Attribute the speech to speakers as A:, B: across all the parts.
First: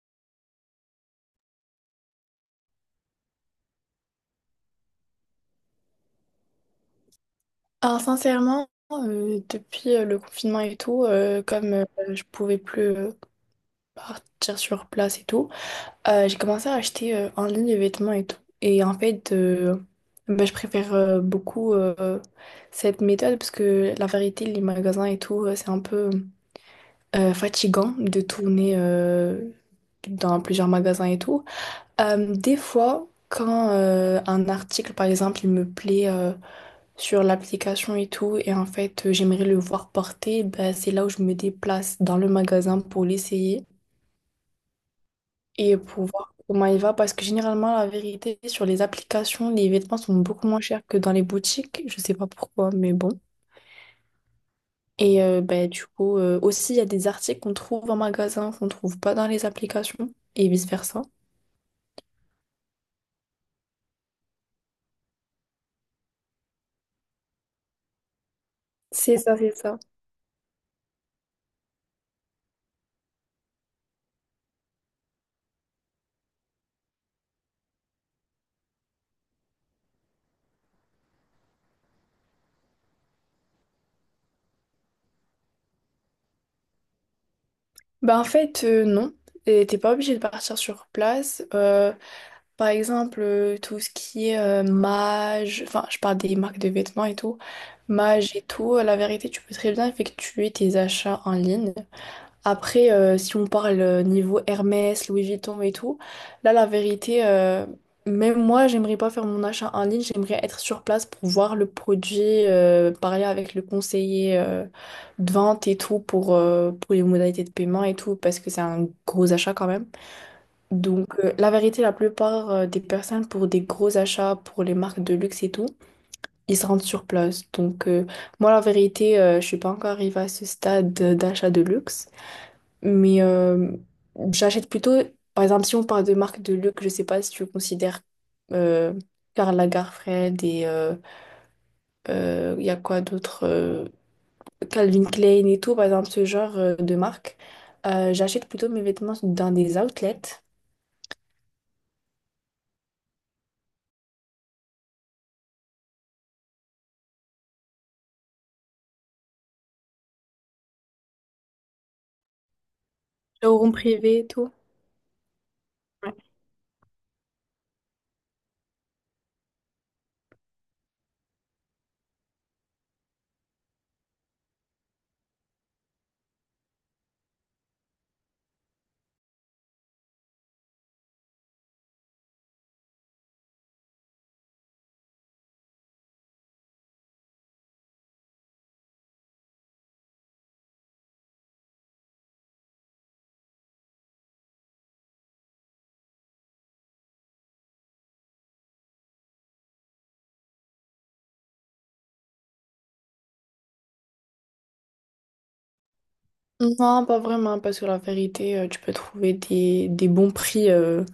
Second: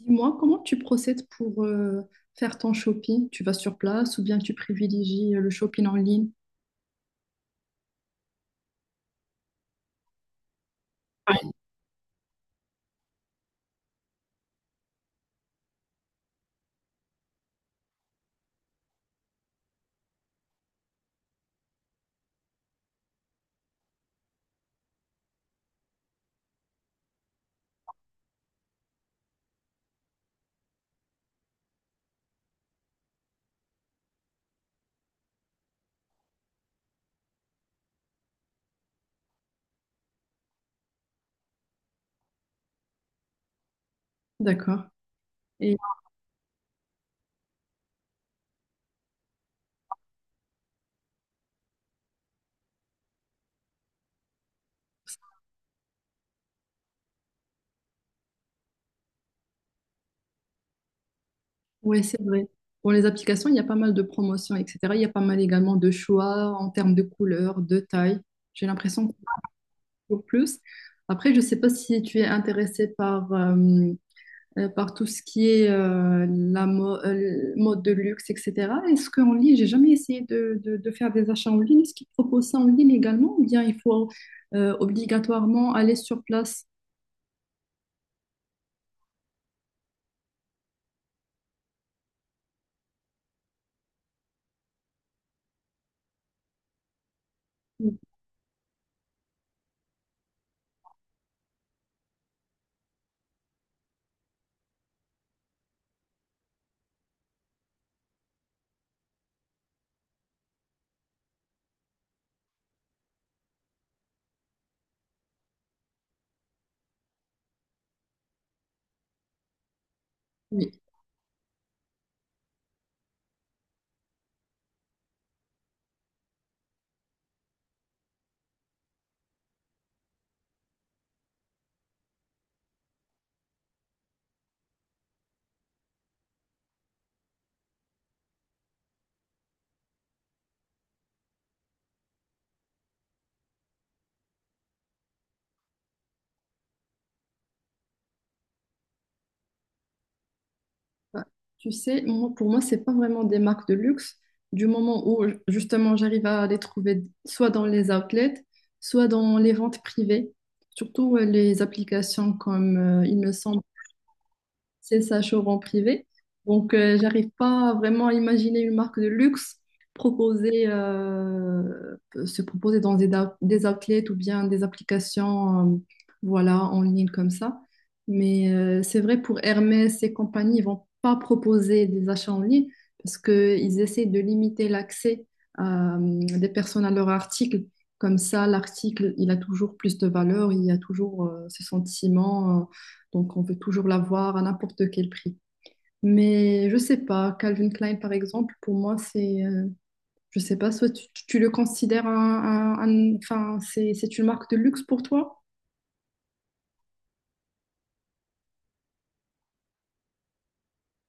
A: Dis-moi, comment tu procèdes pour faire ton shopping? Tu vas sur place ou bien tu privilégies le shopping en ligne?
B: Alors sincèrement, depuis le confinement et tout,
A: Ouais.
B: comme je pouvais plus partir sur place et tout, j'ai commencé à acheter en ligne les vêtements et tout. Et en fait, bah, je préfère beaucoup cette méthode parce que la vérité, les magasins et tout, c'est un peu fatigant de tourner dans plusieurs magasins et tout. Des fois, quand un article, par exemple, il me plaît sur l'application et tout. Et en fait, j'aimerais le voir porter. Ben, c'est là où je me déplace dans le magasin pour l'essayer
A: D'accord. Et
B: et pour voir comment il va. Parce que généralement, la vérité, sur les applications, les vêtements sont beaucoup moins chers que dans les boutiques. Je sais pas pourquoi, mais bon. Et ben, du coup, aussi, il y a des articles qu'on trouve en magasin, qu'on trouve pas dans les applications et vice-versa.
A: ouais, c'est vrai. Pour les applications, il y a pas mal de promotions, etc. Il y a pas mal également de choix en termes de couleurs, de taille. J'ai l'impression qu'on
B: C'est ça, c'est ça.
A: trouve plus. Après, je ne sais pas si tu es intéressé par par tout ce qui est la mode de luxe, etc. Est-ce qu'en ligne, j'ai jamais essayé de faire des achats en ligne. Est-ce qu'ils proposent ça en ligne également ou bien il faut obligatoirement aller sur place?
B: Bah en fait, non. Et t'es pas obligé de partir sur place. Par exemple, tout ce qui est Mage, enfin, je parle des marques de vêtements et tout. Mage et tout, la vérité, tu peux très bien effectuer tes achats en ligne. Après, si on parle niveau Hermès, Louis Vuitton et tout, là, la vérité, même moi, j'aimerais pas faire mon achat en ligne, j'aimerais être sur place pour voir le produit, parler avec le conseiller de vente et tout pour les modalités de paiement et tout, parce que c'est un gros achat quand même.
A: Oui.
B: Donc, la vérité, la plupart des personnes, pour des gros achats, pour les marques de luxe et tout, ils se rendent sur place. Donc, moi, la vérité, je suis pas encore arrivée à ce stade d'achat de luxe, mais j'achète plutôt, par exemple, si on parle de marques de luxe, je sais pas si tu considères euh, Karl Lagerfeld et il y a quoi d'autre Calvin Klein et tout, par exemple, ce genre de marque. J'achète plutôt mes vêtements dans des outlets,
A: Bah, tu sais, moi, pour moi, c'est pas vraiment des marques de luxe. Du moment où justement j'arrive à les trouver soit dans les outlets, soit dans les ventes privées, surtout les applications comme, il me semble,
B: showroom privé et tout.
A: c'est ça, showroom privé. Donc, j'arrive pas vraiment à imaginer une marque de luxe proposer, se proposer dans des outlets ou bien des applications, voilà, en ligne comme ça. Mais c'est vrai, pour Hermès et compagnie, ils vont pas proposer des achats en ligne parce qu'ils essaient de limiter l'accès euh, des personnes à leur article. Comme ça, l'article, il a toujours plus de valeur, il y a toujours ce sentiment. Donc, on veut toujours l'avoir à n'importe quel prix. Mais je sais pas, Calvin Klein, par exemple, pour moi, c'est, je sais pas, soit tu le considères enfin, c'est une marque de luxe pour toi?
B: Non, pas vraiment, parce que la vérité, tu peux trouver des bons prix.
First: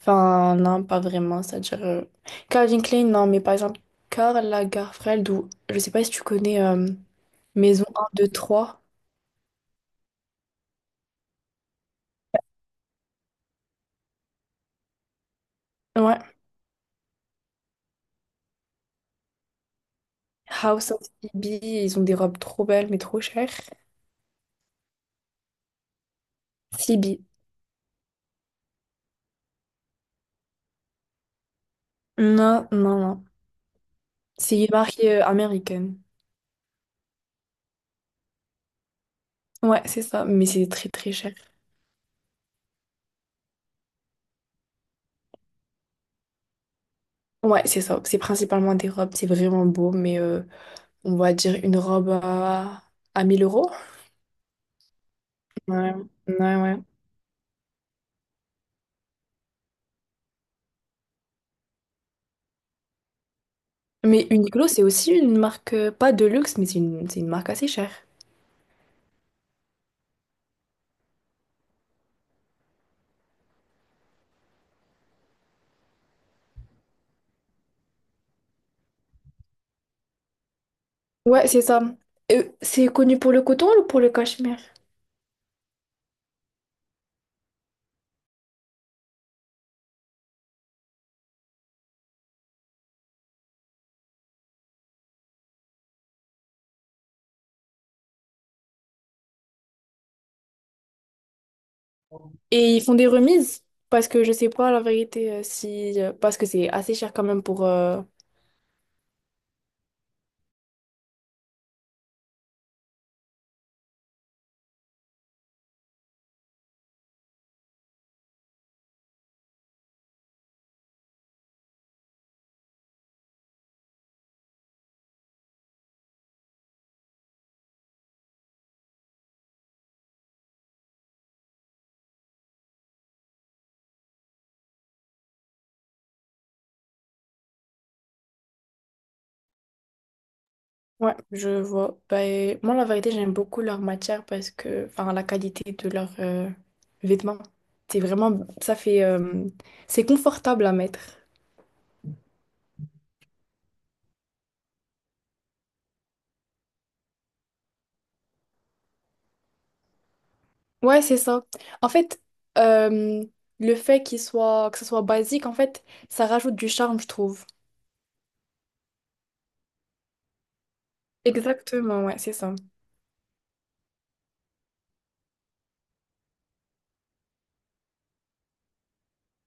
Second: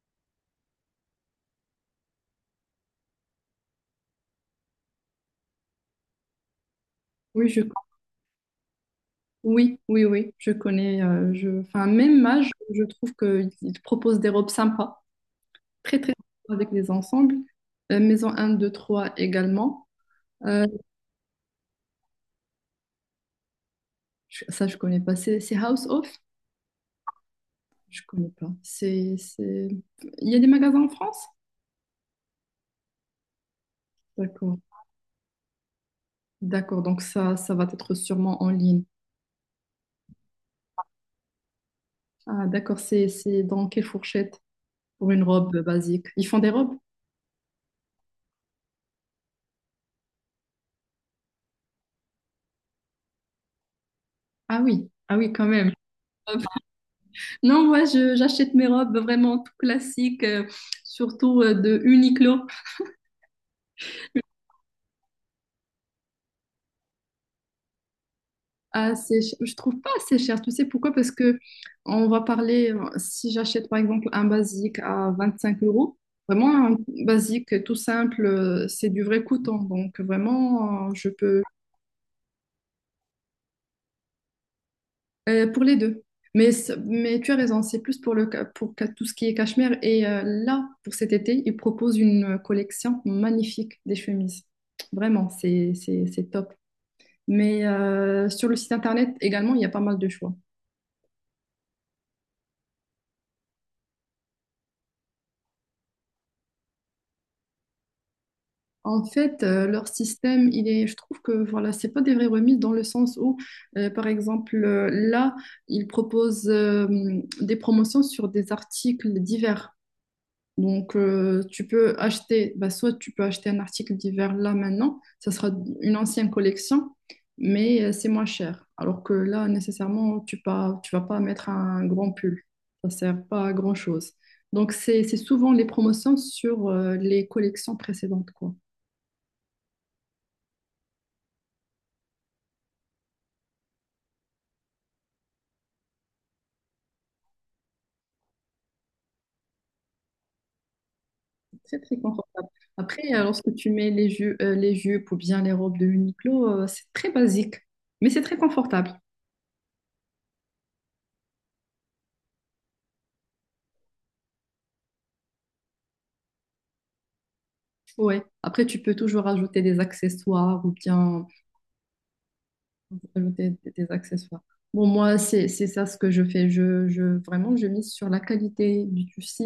B: Enfin, non, pas vraiment. C'est-à-dire, Calvin Klein, non, mais par exemple, Karl Lagerfeld, ou je sais pas si tu connais
A: Oui,
B: Maison 123.
A: oui, oui, oui, je connais, enfin, même âge, je trouve qu'ils te proposent des robes sympas, très, très
B: Ouais.
A: sympas avec des ensembles. Maison un 2 3 également. Euh,
B: House of Phoebe, ils ont des robes trop belles, mais trop chères.
A: Ça, je connais pas. C'est House Off?
B: Phoebe.
A: Je connais pas. C'est... Il y a des magasins en France?
B: Non, non, non. C'est
A: D'accord.
B: une marque américaine.
A: D'accord, donc ça va être sûrement en ligne.
B: Ouais, c'est ça, mais c'est très très cher.
A: Ah, d'accord, c'est dans quelle fourchette pour une robe basique? Ils font des robes?
B: Ouais, c'est ça. C'est principalement des robes, c'est vraiment beau, mais on va dire une robe à 1000 euros.
A: Ah oui, ah oui, quand même.
B: Ouais, ouais, ouais.
A: Non, moi, j'achète mes robes vraiment tout classiques, surtout de Uniqlo.
B: Mais Uniqlo, c'est aussi une marque, pas de luxe, mais c'est une marque assez chère.
A: Ah, je trouve pas assez cher. Tu sais pourquoi? Parce que on va parler, si j'achète par exemple un basique à 25 euros, vraiment un basique tout simple, c'est du vrai coton. Donc vraiment, je peux.
B: Ouais, c'est ça. C'est connu pour le coton ou pour le cachemire?
A: Pour les deux. Mais, mais tu as raison, c'est plus pour, le, ca- pour ca- tout ce qui est cachemire. Et là, pour cet été, ils proposent une collection magnifique des chemises. Vraiment, c'est top. Mais sur le site internet également, il y a pas mal de choix.
B: Et ils font des remises, parce que je sais pas la vérité si parce que c'est assez cher quand même pour.
A: En fait, leur système, je trouve que voilà, c'est pas des vraies remises dans le sens où, par exemple, là, ils proposent des promotions sur des articles divers. Donc, tu peux acheter, bah, soit tu peux acheter un article d'hiver là maintenant, ça sera une ancienne collection, mais c'est moins cher. Alors que là, nécessairement, tu vas pas mettre un grand pull. Ça sert pas à grand-chose. Donc, c'est souvent les promotions sur les collections précédentes, quoi.
B: Ouais, je vois. Ben, moi, la vérité, j'aime beaucoup leur matière parce que. Enfin, la qualité de leurs vêtements. C'est vraiment. Ça fait. C'est confortable à mettre.
A: C'est très, très confortable. Après, lorsque tu mets les les jupes ou bien les robes de Uniqlo, c'est très basique, mais c'est très confortable.
B: Ouais, c'est ça. En fait, euh, le fait que ce soit basique, en fait, ça rajoute du charme, je trouve.
A: Ouais. Après, tu peux toujours ajouter des accessoires ou bien
B: Exactement, ouais, c'est ça.
A: pour ajouter des accessoires. Bon, moi, c'est ça ce que je fais. Vraiment, je mise sur la qualité du tissu,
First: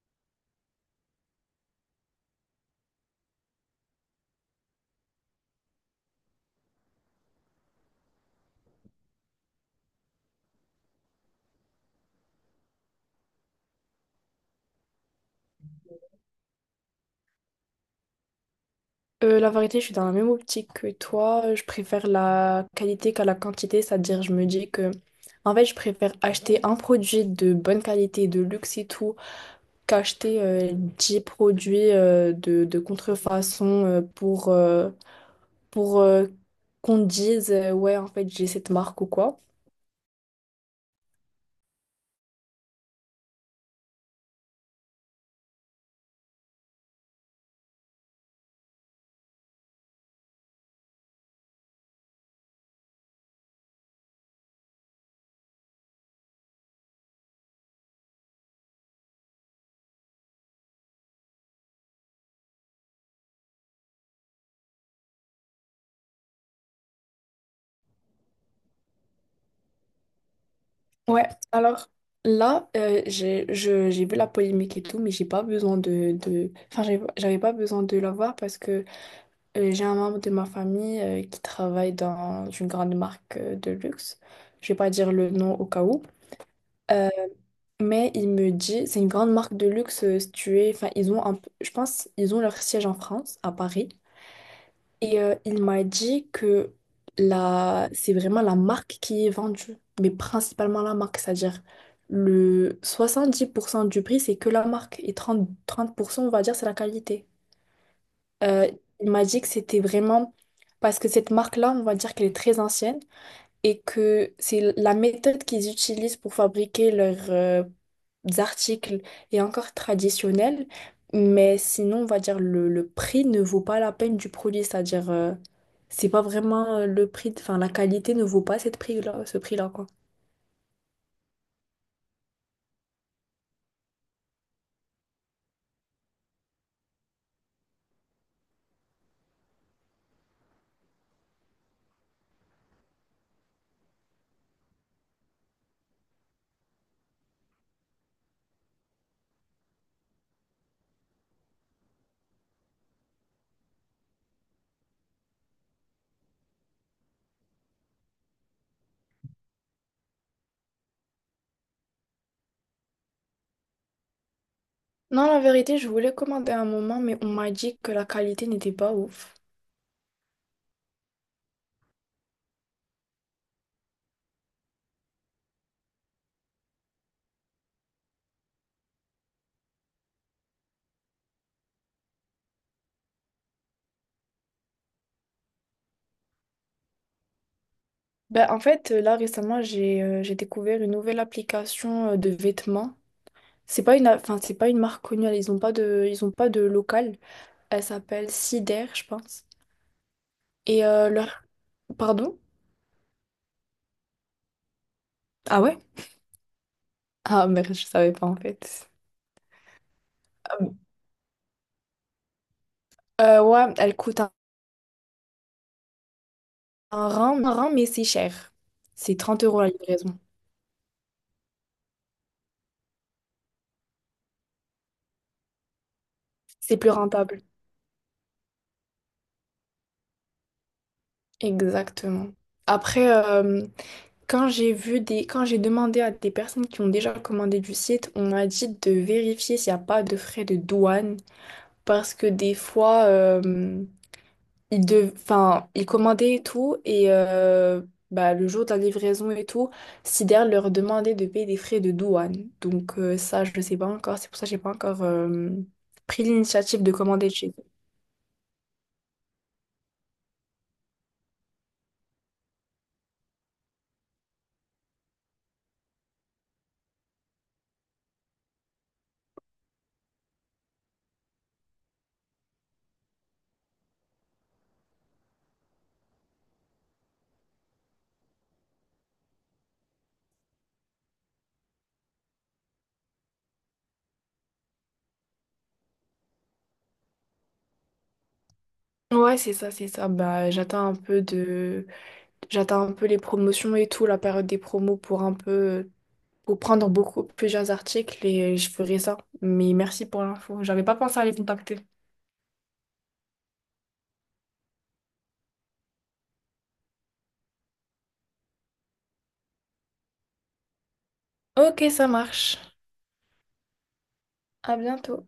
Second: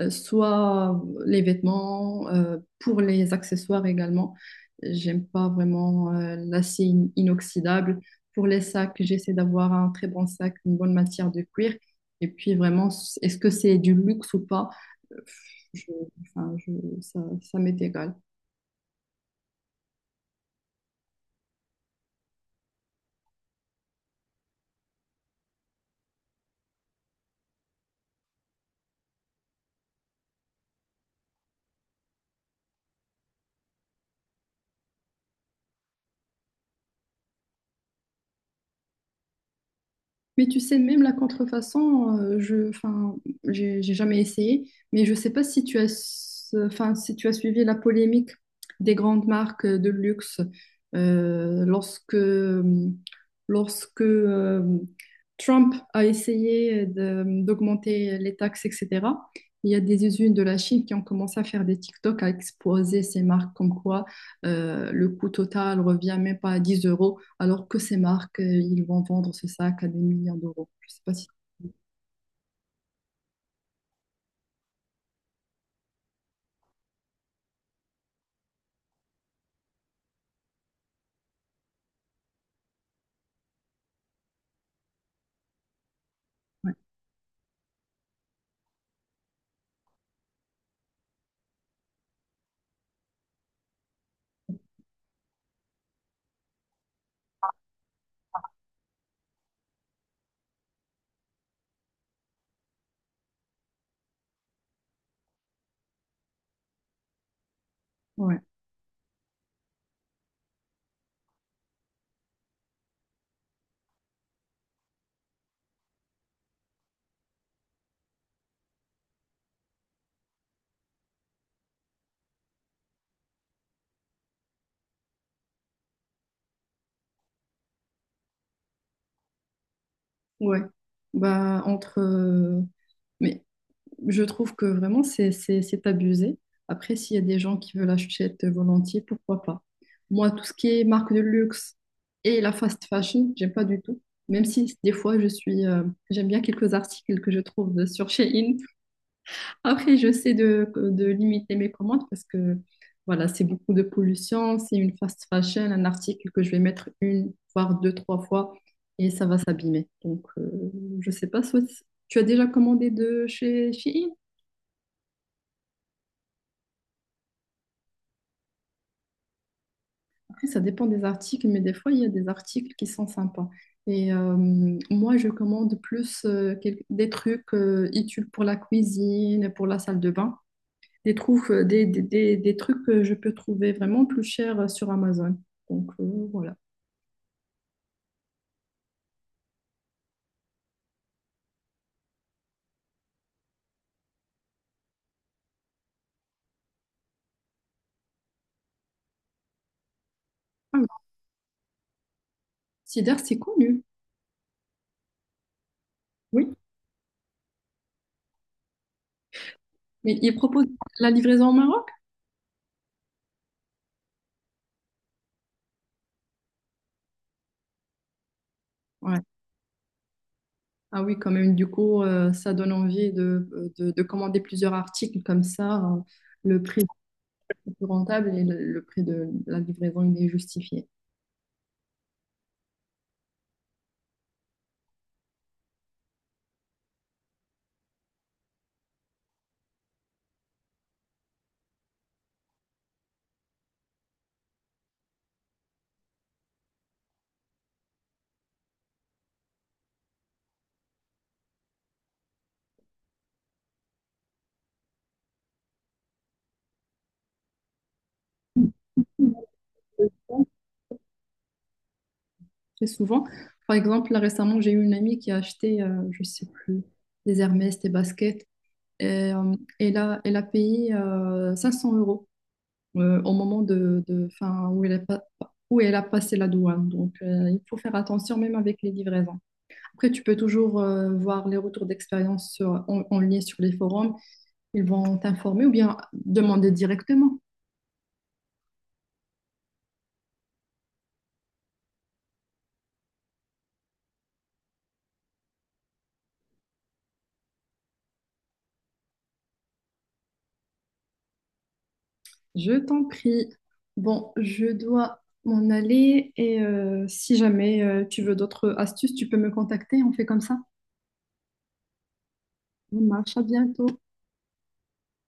A: soit les vêtements, pour les accessoires également. J'aime pas vraiment l'acier inoxydable. Pour les sacs, j'essaie d'avoir un très bon sac, une bonne matière de cuir. Et puis, vraiment, est-ce que c'est du luxe ou pas? Euh, Je, enfin, ça, ça m'est égal.
B: La vérité, je suis dans la même optique que toi. Je préfère la qualité qu'à la quantité, c'est-à-dire, je me dis que, en fait, je préfère acheter un produit de bonne qualité, de luxe et tout, qu'acheter 10 produits de contrefaçon pour qu'on dise, ouais, en fait, j'ai cette marque ou quoi.
A: Mais tu sais, même la contrefaçon, enfin, j'ai jamais essayé, mais je sais pas si tu as, enfin, si tu as suivi la polémique des grandes marques de luxe euh, lorsque, lorsque Trump a essayé d'augmenter les taxes, etc. Il y a des usines de la Chine qui ont commencé à faire des TikTok, à exposer ces marques comme quoi le coût total revient même pas à 10 euros alors que ces marques, ils vont vendre ce sac à des millions d'euros. Je sais pas
B: Ouais,
A: si...
B: alors là, j'ai vu la polémique et tout, mais j'ai pas besoin de... Enfin, j'avais pas besoin de la voir parce que j'ai un membre de ma famille qui travaille dans une grande marque de luxe. Je vais pas dire le nom au cas où. Euh, mais il me dit, c'est une grande marque de luxe située. Enfin, ils ont un je pense ils ont leur siège en France, à Paris. Et il m'a dit que la... c'est vraiment la marque qui est vendue, mais principalement la marque, c'est-à-dire le 70% du prix, c'est que la marque, et trente pour cent on va dire, c'est la qualité.
A: Ouais,
B: Euh, il m'a dit que c'était vraiment parce que cette marque-là, on va dire qu'elle est très ancienne, et que c'est la méthode qu'ils utilisent pour fabriquer leurs articles est encore traditionnelle, mais sinon, on va dire le prix ne vaut pas la peine du produit, c'est-à-dire c'est pas vraiment le prix, enfin la qualité ne vaut pas ce prix-là, quoi.
A: ouais. Bah, entre... mais je trouve que vraiment, c'est abusé. Après, s'il y a des gens qui veulent acheter volontiers, pourquoi pas? Moi, tout ce qui est marque de luxe et la fast fashion, j'aime pas du tout. Même si des fois, j'aime bien quelques articles que je trouve sur Shein. Après, j'essaie de limiter mes commandes parce que voilà, c'est beaucoup de pollution. C'est une fast fashion, un article que je vais mettre une, voire deux, trois fois et ça va s'abîmer. Donc, je sais pas, soit tu as déjà commandé de chez Shein?
B: Non, la vérité, je voulais commander un moment, mais on m'a dit que la qualité n'était pas ouf.
A: Après, ça dépend des articles, mais des fois, il y a des articles qui sont sympas. Et moi, je commande plus des trucs utiles pour la cuisine, pour la salle de bain. Des, trouves- des trucs que je peux trouver vraiment plus chers sur Amazon. Donc voilà.
B: Ben, en fait, là récemment, j'ai découvert une nouvelle application de vêtements. C'est pas une, a- Enfin, c'est pas une marque connue, ils ont pas de local. Elle s'appelle Cider, je pense.
A: Ah
B: Et
A: oui,
B: leur. Pardon?
A: Sidar, c'est connu.
B: Ah ouais?
A: Oui.
B: Ah merde, je savais pas en fait.
A: Mais il
B: Ah
A: propose
B: bon.
A: la livraison au Maroc?
B: Ouais, elle coûte un rang, mais c'est cher. C'est
A: Ouais.
B: 30 € la livraison.
A: Ah oui, quand même. Du coup, ça donne envie de commander plusieurs articles comme ça. Le
B: C'est
A: prix
B: plus rentable.
A: est plus rentable et le prix de la livraison, il est justifié.
B: Exactement. Après, quand j'ai demandé à des personnes qui ont déjà commandé du site, on m'a dit de vérifier s'il n'y a pas de frais de douane. Parce que des fois, il dev... enfin, ils commandaient et tout, et bah, le jour de la livraison et tout, Sider leur demandait de payer des frais de douane. Donc ça, je ne sais pas encore, c'est pour ça que j'ai pas encore pris l'initiative de commander de chez eux.
A: Très souvent. Par exemple, là récemment, j'ai eu une amie qui a acheté, je sais plus, des Hermès, des baskets. Et, elle a payé 500 euros au moment enfin, où elle a pas- où elle a passé la douane. Donc, il faut faire attention même avec les livraisons. Après, tu peux toujours voir les retours d'expérience en, en ligne sur les forums. Ils vont t'informer ou bien demander directement.
B: Ouais, c'est ça, c'est ça. Bah, j'attends un peu les promotions et tout, la période des promos pour un peu... pour prendre plusieurs articles et je ferai ça. Mais merci pour l'info, j'avais pas pensé à les contacter.
A: Je t'en prie. Bon, je dois m'en aller et si jamais tu veux d'autres astuces, tu peux me contacter. On fait comme ça.
B: Ok, ça marche.
A: On marche. À bientôt.
B: À bientôt.